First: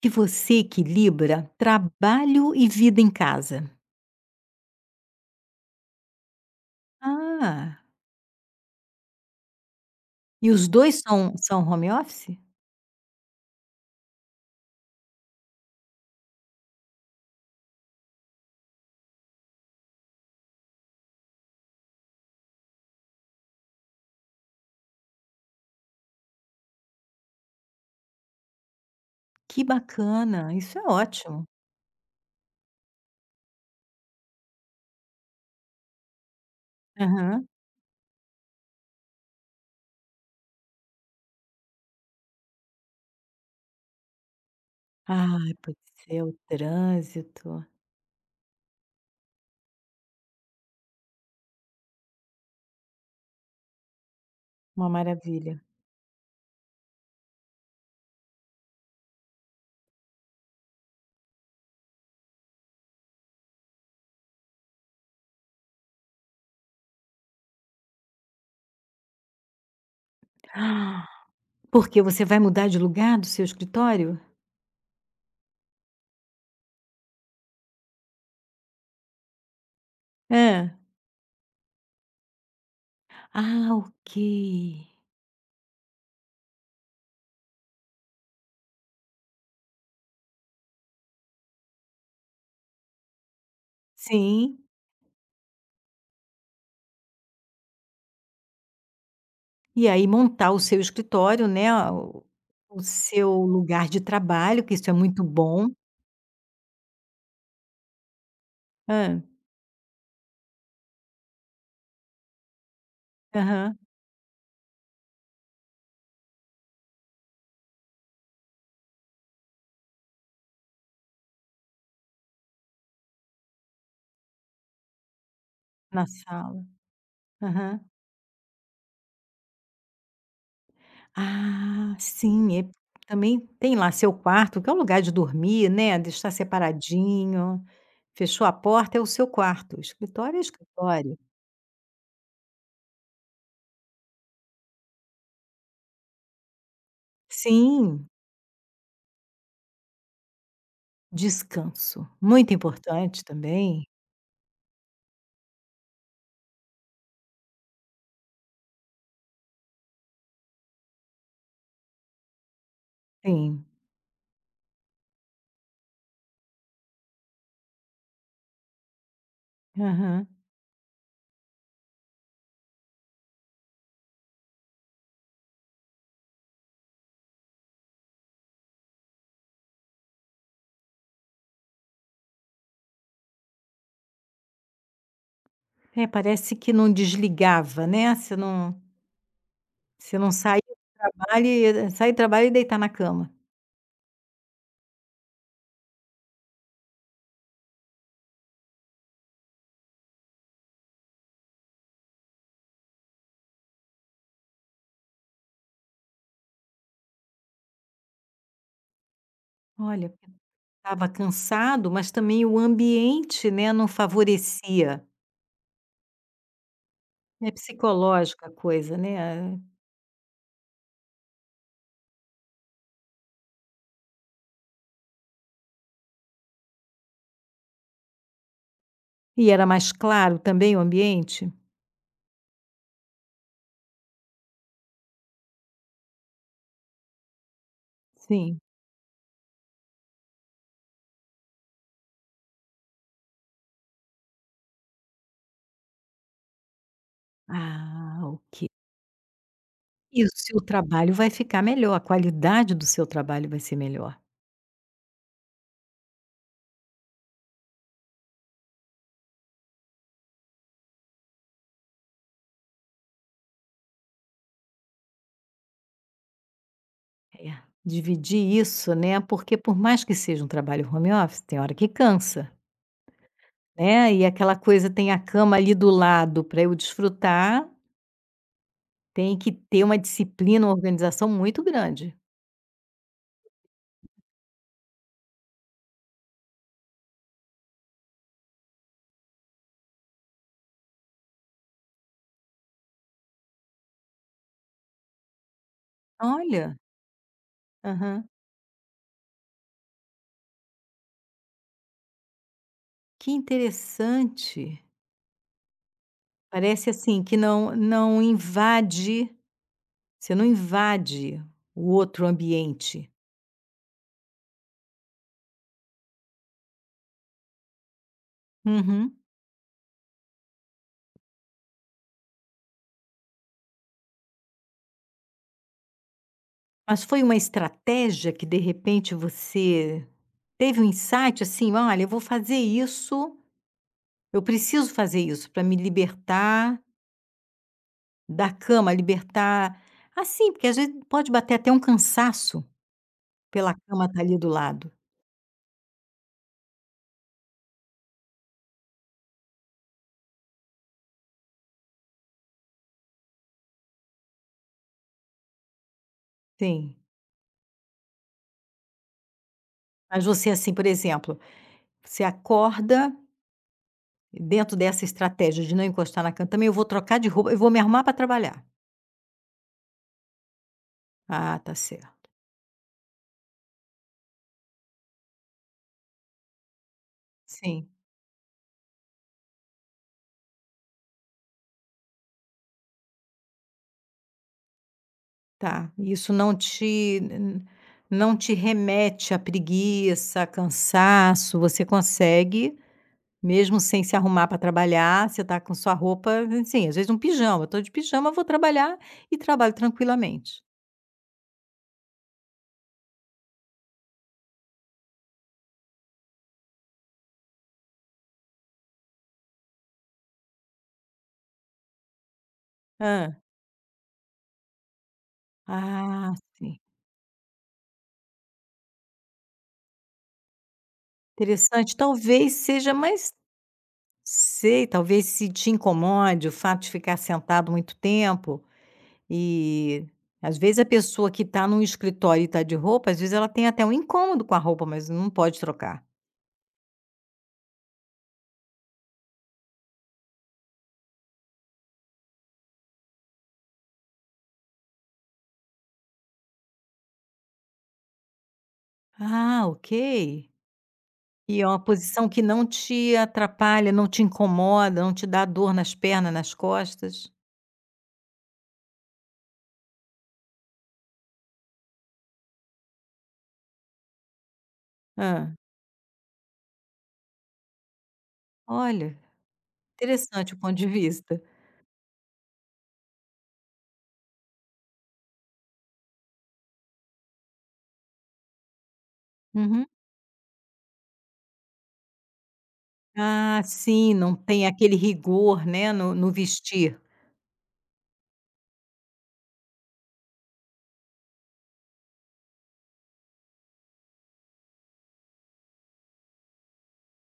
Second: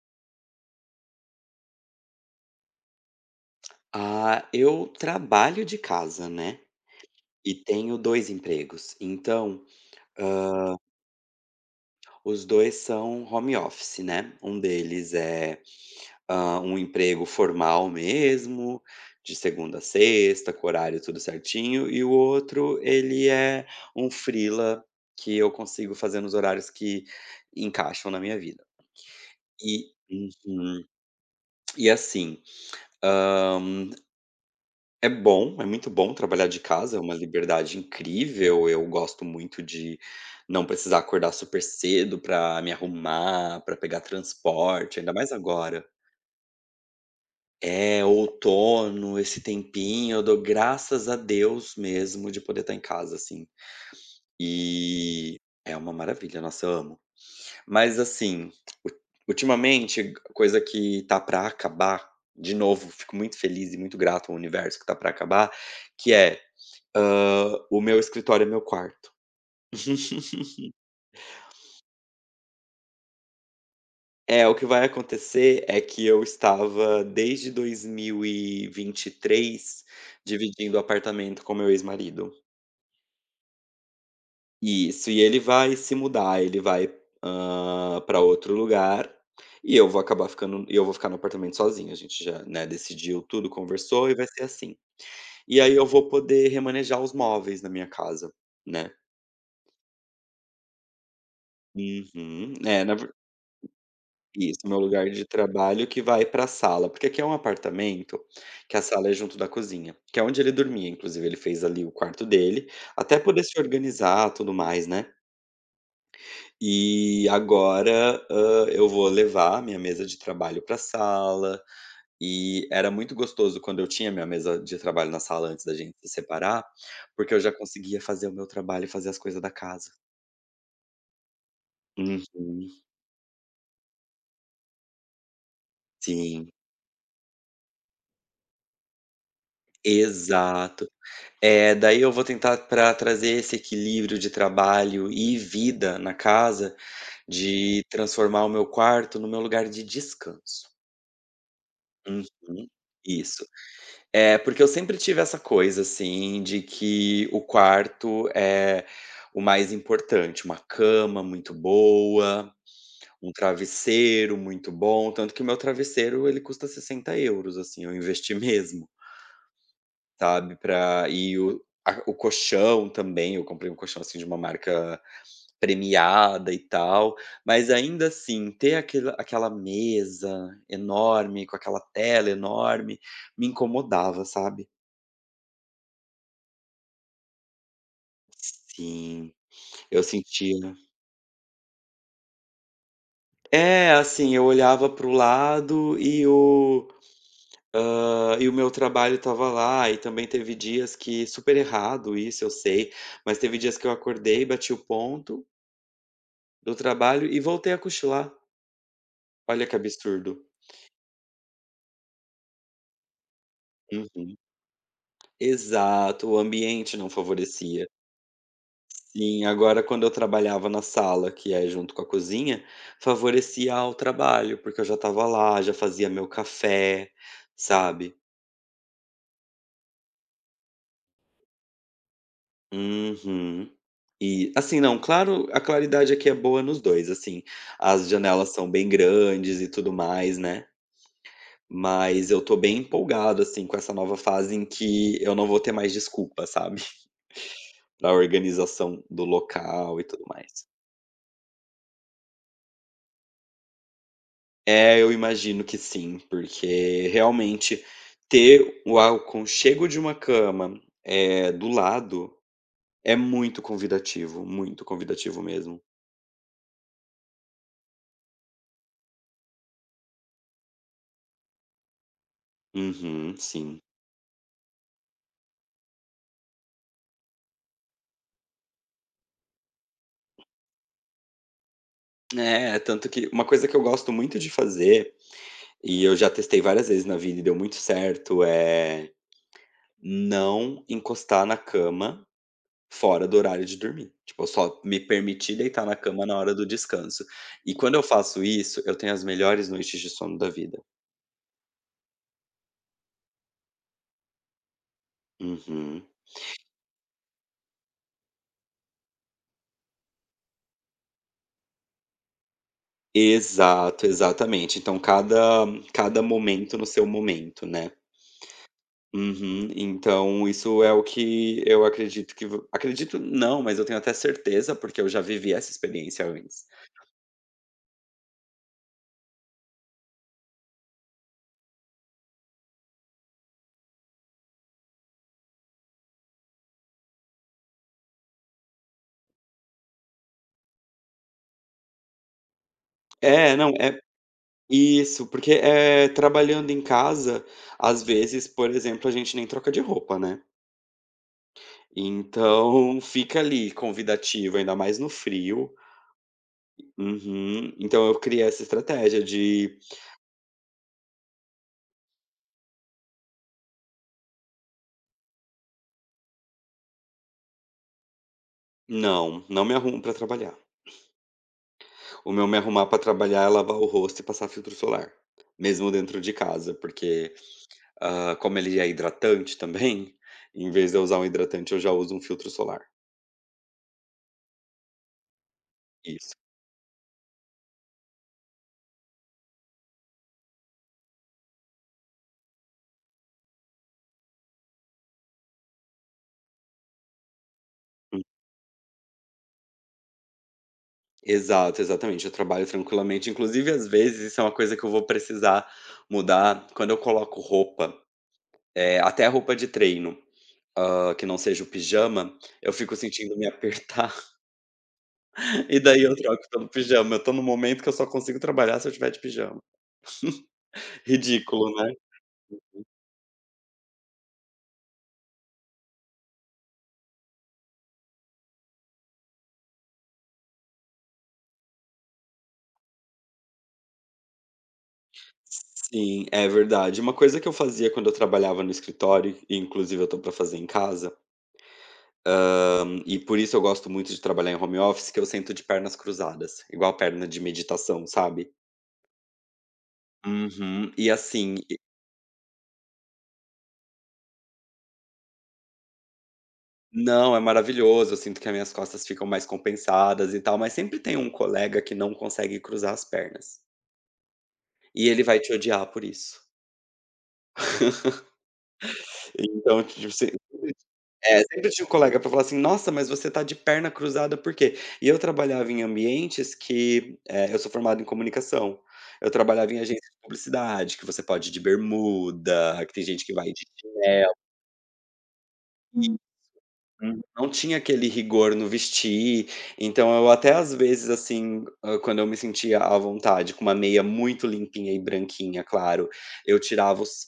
Que você equilibra trabalho e vida em casa. Ah, eu trabalho de casa, né, e Ah, tenho 2 empregos, então e os 2 são home office? os 2 são home office, né. Um deles é, um emprego formal mesmo, de segunda a sexta, com horário tudo certinho, e o outro ele é um freela que eu consigo fazer nos horários que encaixam na minha vida. Que E bacana, isso uhum. é ótimo. E assim, é bom, é muito bom trabalhar de casa, é uma Aham. liberdade incrível. Eu gosto muito de não precisar acordar super cedo pra me arrumar, pra pegar transporte, ainda mais Ai, pois agora. é, o trânsito, É, outono, esse tempinho, eu dou graças a Deus mesmo de poder estar em casa, assim. uma E maravilha. é uma maravilha, nossa, eu amo. Mas assim, u ultimamente, coisa que tá pra acabar, de novo, fico muito feliz e muito grato ao universo que tá pra acabar, que é o meu escritório é meu quarto. Ah, porque você vai mudar de lugar do seu escritório? É, o que vai acontecer é que eu estava desde 2023 Hã. dividindo apartamento com meu ex-marido. Ah, ok. Isso, e ele vai se mudar, ele vai, para outro lugar, e eu vou acabar ficando e eu vou ficar no apartamento sozinho. A gente já, né, decidiu tudo, conversou e vai ser Sim, assim. E aí eu vou poder remanejar os móveis na minha casa, né. e aí montar o seu escritório, né, o Uhum. o É, na seu lugar de isso, trabalho, que meu isso é lugar muito de bom. trabalho que vai para a sala, porque aqui é um apartamento, que a sala é Ah, junto da cozinha, que é onde ele dormia, inclusive ele fez ali o quarto dele, até poder se aham. organizar, tudo mais, né. E agora, eu vou levar minha mesa de trabalho para a sala, e era muito gostoso quando eu tinha minha mesa de trabalho na sala antes da gente Na se sala. separar, porque eu já Aham. conseguia fazer o meu trabalho e fazer as coisas da casa. Ah, Uhum, sim, e também tem lá seu quarto, que é um lugar de dormir, né, deixar sim, separadinho. Fechou a porta, é o seu quarto. Escritório é exato. escritório. É, daí eu vou tentar para trazer esse equilíbrio de trabalho e vida na casa, de Sim, transformar o meu quarto no meu lugar de descanso. descanso, muito Uhum, importante isso. também. É, porque eu sempre tive essa coisa, assim, de que o quarto é o mais importante, uma cama muito boa, um Sim, travesseiro muito bom, tanto que o meu travesseiro ele custa 60 euros, assim, eu investi mesmo. aham. Sabe, pra e o a o colchão também, eu comprei um colchão, assim, de uma marca premiada e tal, mas ainda assim, ter aquela mesa enorme, com aquela tela enorme, me incomodava, sabe. É, parece que não desligava, né, você não Sim, eu você não sentia. saía do trabalho e sair do trabalho e deitar na cama. É, assim, eu olhava para o lado e o meu trabalho estava lá, e também teve dias que super errado isso, eu sei, mas teve dias que eu acordei, bati o ponto do trabalho e voltei a cochilar. Olha que Olha, absurdo. estava cansado, mas também o ambiente, né, não Uhum. favorecia. Exato, o ambiente não É favorecia. psicológica a coisa, Sim, né. agora quando eu trabalhava na sala, que é junto com a cozinha, favorecia ao trabalho, porque eu já estava lá, já fazia meu café, sabe. E era mais claro também o ambiente? Uhum. E, assim, não, claro, a claridade aqui é boa nos dois, assim, as janelas Sim. são bem grandes e tudo mais, né. Mas eu tô bem empolgado, assim, com essa nova fase em que eu não vou ter mais desculpa, sabe. Da Ah, ok. organização do local e E tudo o seu mais. trabalho vai ficar melhor, a qualidade do seu trabalho vai ser melhor. É, eu imagino que sim, porque realmente ter o aconchego de uma cama, do lado é muito convidativo mesmo. É, dividir isso, né, porque por mais que seja um trabalho home office, tem hora que cansa, Uhum, sim. né, e aquela coisa tem a cama ali do lado para eu desfrutar, tem que ter uma disciplina, uma organização muito grande. É, tanto que uma coisa que eu gosto muito de fazer, e eu já testei várias vezes na vida e deu muito certo, é não encostar na cama fora do horário de dormir. Tipo, eu só me permiti deitar na cama na hora do Olha, descanso. E quando eu aham, faço isso, eu tenho as melhores noites de sono da vida. que interessante. Uhum. Parece assim que não invade. Você não invade o outro ambiente. Exato, exatamente. Então cada momento no seu momento, né. Uhum. Uhum. Então isso é o que eu acredito que v acredito não, mas eu tenho até certeza, porque eu já vivi essa experiência antes. Mas foi uma estratégia que de repente você teve um insight assim: "Olha, eu vou fazer isso, eu preciso fazer isso para me libertar da cama, libertar" assim, porque às vezes pode bater até um cansaço É, não, pela é cama estar ali do lado. isso, porque, trabalhando em casa, às vezes, por exemplo, a gente nem troca de roupa, né. Então fica ali convidativo, ainda mais no frio. Sim. Uhum. Então eu criei essa estratégia de Mas você assim, por exemplo, você acorda dentro dessa estratégia de não encostar na cama também: "Eu vou trocar de roupa, eu vou me arrumar para trabalhar". não, não me arrumo pra trabalhar. Ah, tá certo. O meu me arrumar pra trabalhar é lavar o rosto e passar filtro solar, mesmo dentro de casa, porque, Sim. ah, como ele é hidratante também, em vez de eu usar um hidratante, eu já uso um filtro solar. Tá, isso Isso. não te n não te remete à preguiça, a cansaço, você consegue, mesmo sem se arrumar para trabalhar, você tá com sua roupa, assim, às vezes um pijama, eu "tô de Hum. pijama, vou trabalhar", e trabalho tranquilamente. Exato, exatamente. Eu trabalho tranquilamente. Inclusive, às vezes, isso é uma coisa que eu vou precisar mudar quando eu coloco roupa, até roupa de treino, que não seja o pijama, eu fico sentindo Hã. me apertar e daí eu Ah, troco pelo sim, pijama. Eu tô num momento que eu só consigo trabalhar se eu estiver de pijama. Ridículo, né? interessante. Talvez seja mas sei, talvez se te incomode o fato de ficar sentado muito tempo. E, às vezes, a pessoa que está num escritório e tá de roupa, às vezes, ela tem até um incômodo com a roupa, mas não pode trocar. Sim, é verdade. Uma coisa que eu fazia quando eu trabalhava no escritório, e inclusive eu tô pra fazer em casa, e por isso eu gosto muito de trabalhar em home office, que eu sento de pernas cruzadas, igual perna de meditação, sabe? Ah, ok. Uhum. E assim E é e uma posição que não te atrapalha, não te incomoda, não te dá dor nas pernas, nas costas? não, é maravilhoso, eu sinto que as minhas costas ficam mais compensadas e tal, mas sempre tem um colega que não consegue cruzar as pernas. E ele vai te Ah, odiar por isso. olha, Então, tipo, se interessante o ponto de vista. é, sempre tinha um colega pra falar assim: "Nossa, mas você tá de perna cruzada, por quê?". E eu trabalhava em ambientes que, eu sou formado em comunicação. Eu trabalhava em Uhum. agência de publicidade, que você pode ir de bermuda, que tem gente que vai Ah, de sim, chinelo. não tem aquele rigor, né, no vestir. Uhum. Não tinha aquele rigor no vestir, então eu até às vezes, assim, quando eu me sentia à vontade com uma meia muito limpinha e branquinha, claro, eu tirava os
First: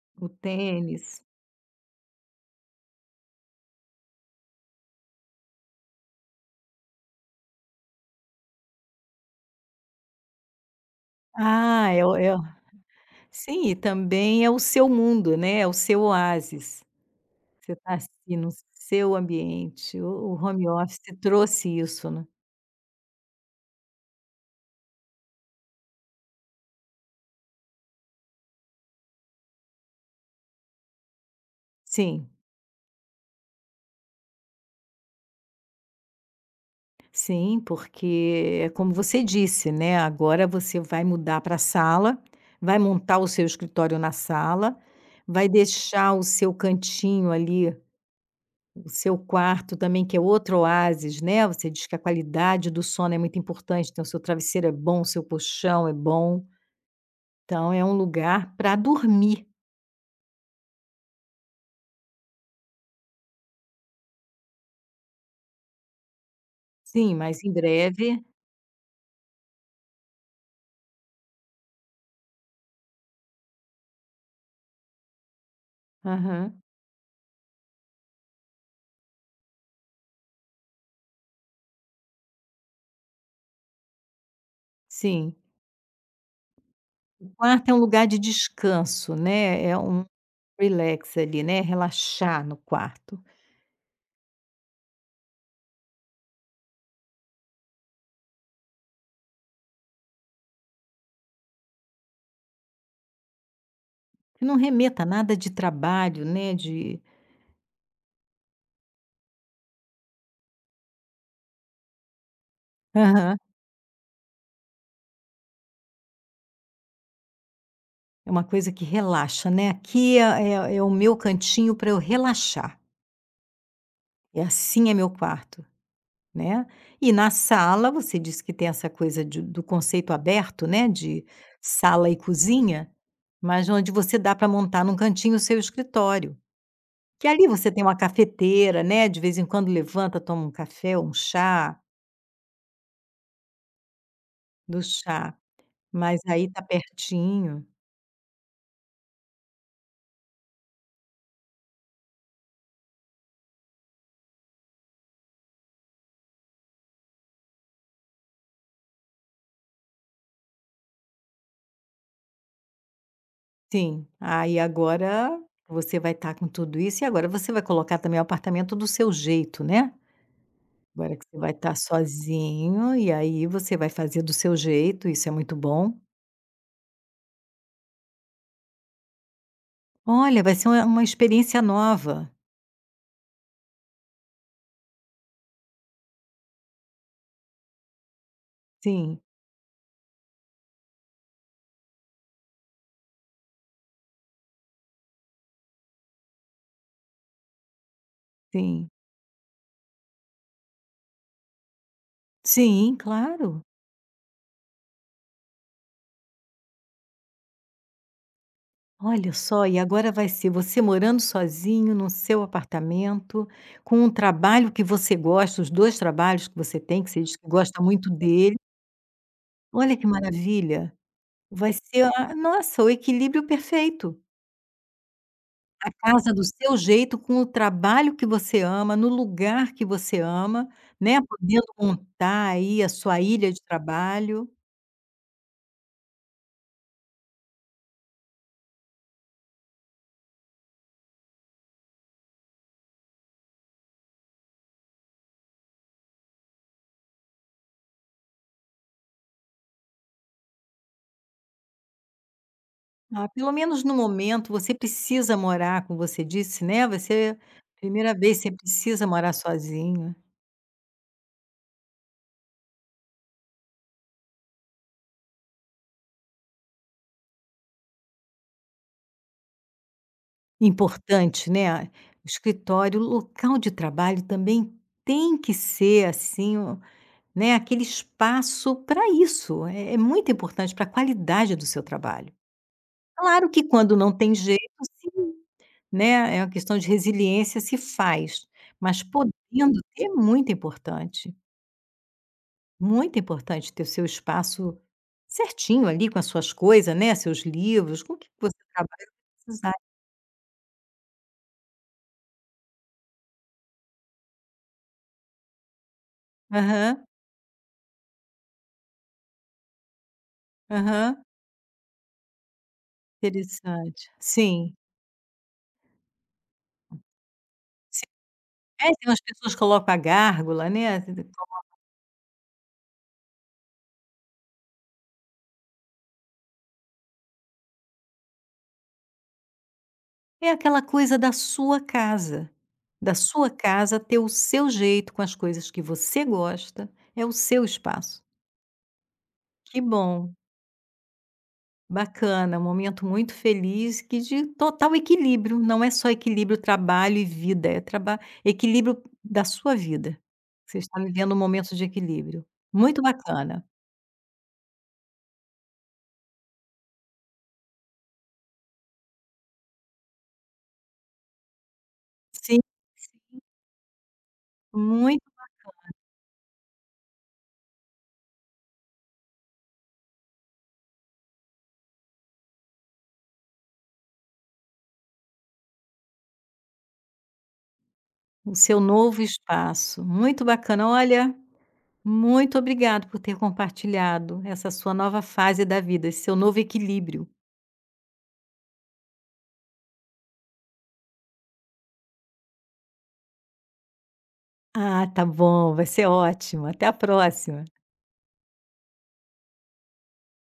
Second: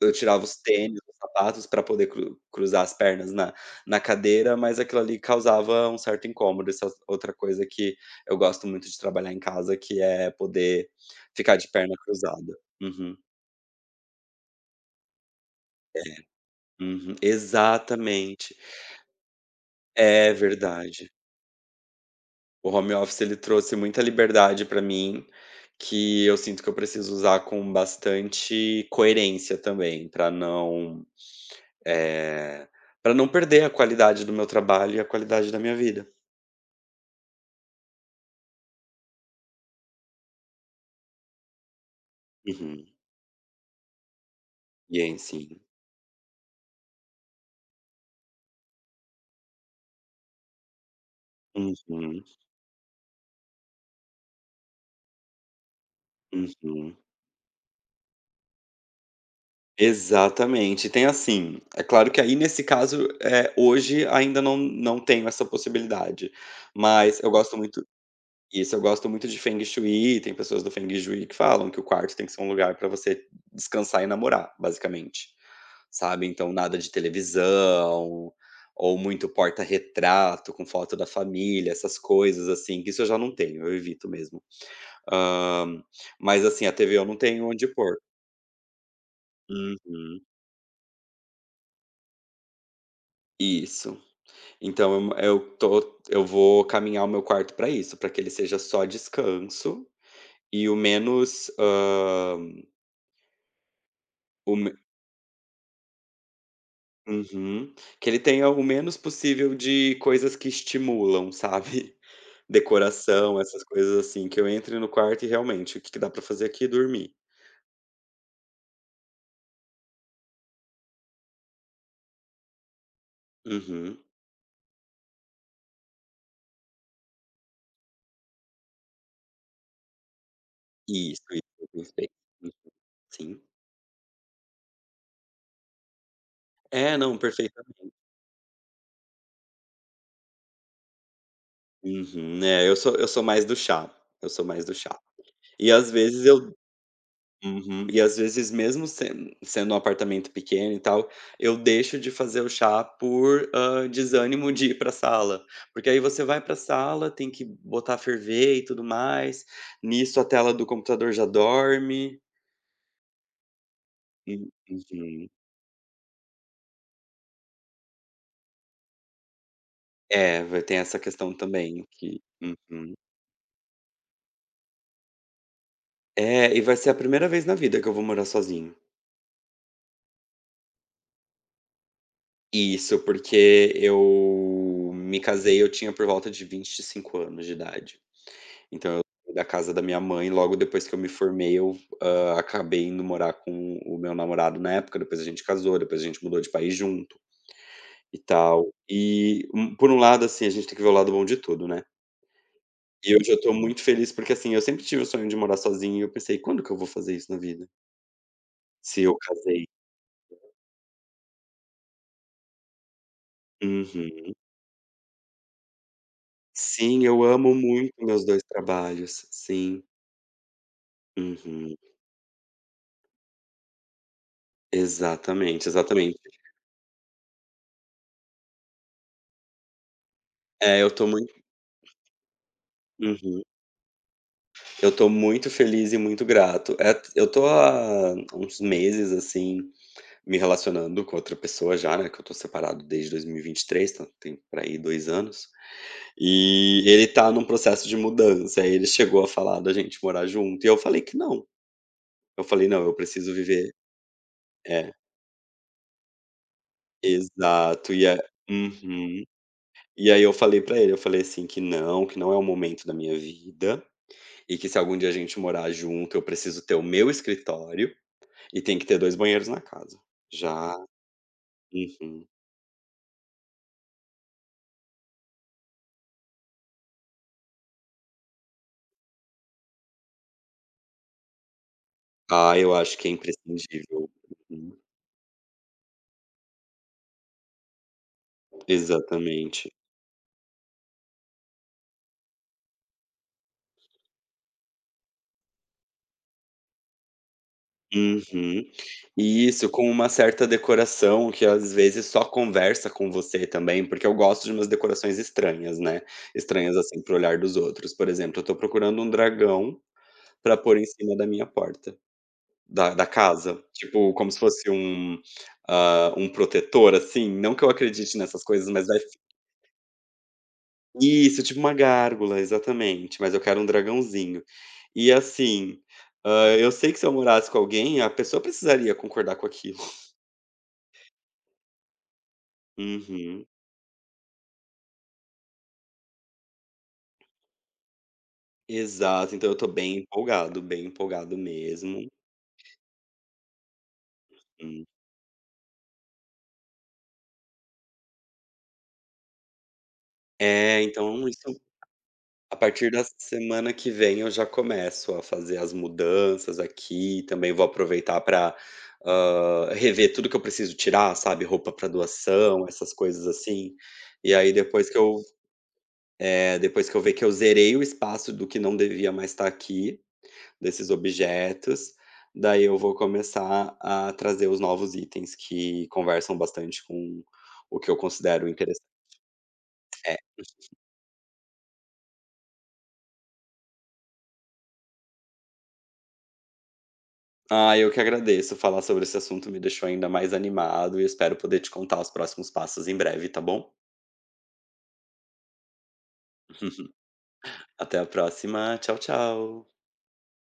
Eu O tirava os tênis, tênis. os sapatos para poder cruzar as pernas na cadeira, mas aquilo ali causava um certo incômodo. Essa é outra coisa que eu gosto muito de trabalhar em casa, que é poder ficar de Ah, perna é o cruzada. Uhum, sim, e também é o seu mundo, né, é o seu oásis. uhum. Você está assim, no Exatamente. seu ambiente, o É o home office verdade. trouxe isso, né. O home office ele trouxe muita liberdade para mim, que eu sinto que eu preciso usar com bastante coerência também, para não, Sim, para não perder a qualidade do meu trabalho e a qualidade da minha vida. sim, porque é como você disse, né, agora você vai mudar para a sala, vai Uhum. montar o seu escritório na sala, Ien, vai sim. deixar o seu cantinho ali, o seu quarto também, que é outro oásis, né, você diz que a Uhum, qualidade do sono é muito importante, então o seu travesseiro é bom, o seu colchão é bom, uhum. então é um lugar para dormir. Exatamente. Tem assim, é claro que aí nesse caso, hoje ainda não tenho essa possibilidade, Sim, mas mas em breve eu gosto muito de Feng Shui, tem pessoas do Feng Shui que falam que o quarto tem que ser um lugar para você descansar e namorar, basicamente, sabe. Então aham, nada de televisão, ou muito porta-retrato com foto da família, essas coisas assim, que isso eu já não tenho, eu evito mesmo. sim. Hã, mas assim, a TV eu não tenho onde Quarto é um pôr. lugar de descanso, né, é um Uhum. relax ali, né, relaxar no quarto. Isso. Então eu vou caminhar o meu quarto para isso, para que ele seja só descanso e o menos, Que não o me remeta a nada de trabalho, né, de uhum. Que ele tenha o menos possível de coisas que estimulam, sabe. aham. Decoração, essas coisas assim, que eu entre no quarto e realmente, o que que dá para fazer aqui? É dormir. É uma coisa que relaxa, né, aqui é o meu cantinho para eu relaxar, Uhum. é assim é meu quarto, né. E na sala, você disse que tem essa coisa de do conceito aberto, né, Isso, de isso, sala perfeito. e Uhum, cozinha, sim. mas onde você dá para montar num cantinho o seu escritório. É, não, Que ali você tem perfeitamente. uma cafeteira, né, de vez em quando levanta, toma um café um chá, Uhum. É, eu sou mais do chá, eu sou mais do do chá. chá, E às mas vezes aí eu tá pertinho. uhum. E às vezes mesmo sendo um apartamento pequeno e tal, eu deixo de fazer o chá por, desânimo de ir pra sala. Porque aí você vai pra sala, tem que botar a ferver e tudo mais, nisso a tela do computador já dorme. Sim, aí Uhum. agora você vai estar com tudo isso e agora você vai colocar também o apartamento do seu jeito, né. É, vai tem essa Agora que questão você vai estar também que sozinho, uhum. e aí você vai fazer do seu jeito, isso é muito bom. É, e vai ser a primeira vez na vida que eu vou morar sozinho. Olha, vai ser uma experiência nova. Isso, porque eu me casei, eu tinha por volta de 25 anos de idade. Então eu Sim, saí da casa da minha mãe, logo depois que eu me formei, eu, acabei indo morar com o meu namorado na época, depois a gente casou, depois a gente mudou de país junto e tal. sim. E, por um lado, assim, a gente tem que ver o lado bom de tudo, né. Sim, E hoje eu tô claro. muito feliz, porque, assim, eu sempre tive o sonho de morar sozinho e eu pensei: "Quando que eu vou fazer isso na vida?" Se eu Olha só, casei. e agora vai ser você morando sozinho no seu apartamento, com um Uhum. trabalho que você gosta, os 2 trabalhos que você tem, Sim, que você eu diz que amo gosta muito muito meus 2 dele. trabalhos. Sim. Olha que maravilha. Vai Uhum. ser a nossa, o equilíbrio perfeito. Exatamente, A exatamente. casa do seu jeito, com o trabalho que você ama, no lugar que você ama, É, eu tô né, muito podendo montar aí a sua uhum. ilha de trabalho. Eu tô muito feliz e muito grato. Eu tô há uns meses, assim, me relacionando com outra pessoa já, né, que eu tô separado desde 2023, então tem por aí 2 anos, e ele tá num processo de mudança, aí ele chegou a falar da gente morar junto, e eu falei que não. Eu falei: "Não, eu Ah, preciso pelo viver". menos no momento você É, precisa morar, como você disse, né, você exato. E primeira a vez você precisa uhum. morar E sozinho. aí eu falei pra ele, eu falei assim que não é o momento da minha vida, e que se algum dia a gente morar junto, eu preciso ter o meu escritório e tem que ter 2 banheiros na casa. Já Importante, né, uhum. o escritório, o local de trabalho também tem que ser, assim, o né, aquele espaço para isso, é muito importante para a qualidade do seu trabalho. Ah, eu acho que é Claro que quando não imprescindível. tem jeito, Uhum. sim, né, é uma questão de resiliência, se faz, mas Exatamente. podendo ter é muito importante. Muito importante ter o seu espaço certinho ali com as suas coisas, né, seus livros, com o que você Uhum. trabalha, vai E isso, precisar. com uma certa decoração que às vezes só conversa com você também, porque eu gosto de umas decorações estranhas, né, estranhas, assim, Aham, para o olhar dos outros. Por exemplo, eu tô procurando um dragão pra pôr em cima aham, da minha porta. Da casa? interessante. Tipo, como se fosse Sim, um protetor, assim? Não que eu sim. acredite nessas coisas, É, mas vai. tem umas pessoas que colocam a gárgula, né. Isso, tipo uma gárgula, exatamente, mas eu quero um dragãozinho. E assim, eu sei que se eu morasse com alguém, a pessoa precisaria concordar com aquilo. É aquela coisa da Uhum. sua casa ter o seu jeito com as coisas que você gosta, é o seu espaço. Exato, então eu tô Que bom. Bem empolgado mesmo. Bacana, um momento muito feliz que de Hum. total equilíbrio, não é só equilíbrio trabalho e vida, é traba equilíbrio da sua vida. Você É, está então vivendo um isso. momento de equilíbrio. A partir Muito da bacana. semana que vem eu já começo a fazer as mudanças aqui, também vou aproveitar para rever tudo que eu preciso tirar, sabe, roupa para Sim, doação, essas coisas assim. E aí depois que eu muito é, depois que eu ver que eu zerei o espaço do que não devia mais estar aqui, desses objetos, daí eu vou começar a trazer os novos itens que conversam bastante com o que eu considero o seu interessante. novo espaço, muito bacana. Olha, muito obrigado por ter compartilhado essa sua nova fase da vida, esse seu novo equilíbrio. Ah, eu que agradeço. Falar sobre esse assunto me deixou ainda mais animado e espero poder te contar os próximos passos em breve, tá bom? Ah, tá bom, vai ser ótimo. Até a próxima. Até a próxima. Tchau, tchau.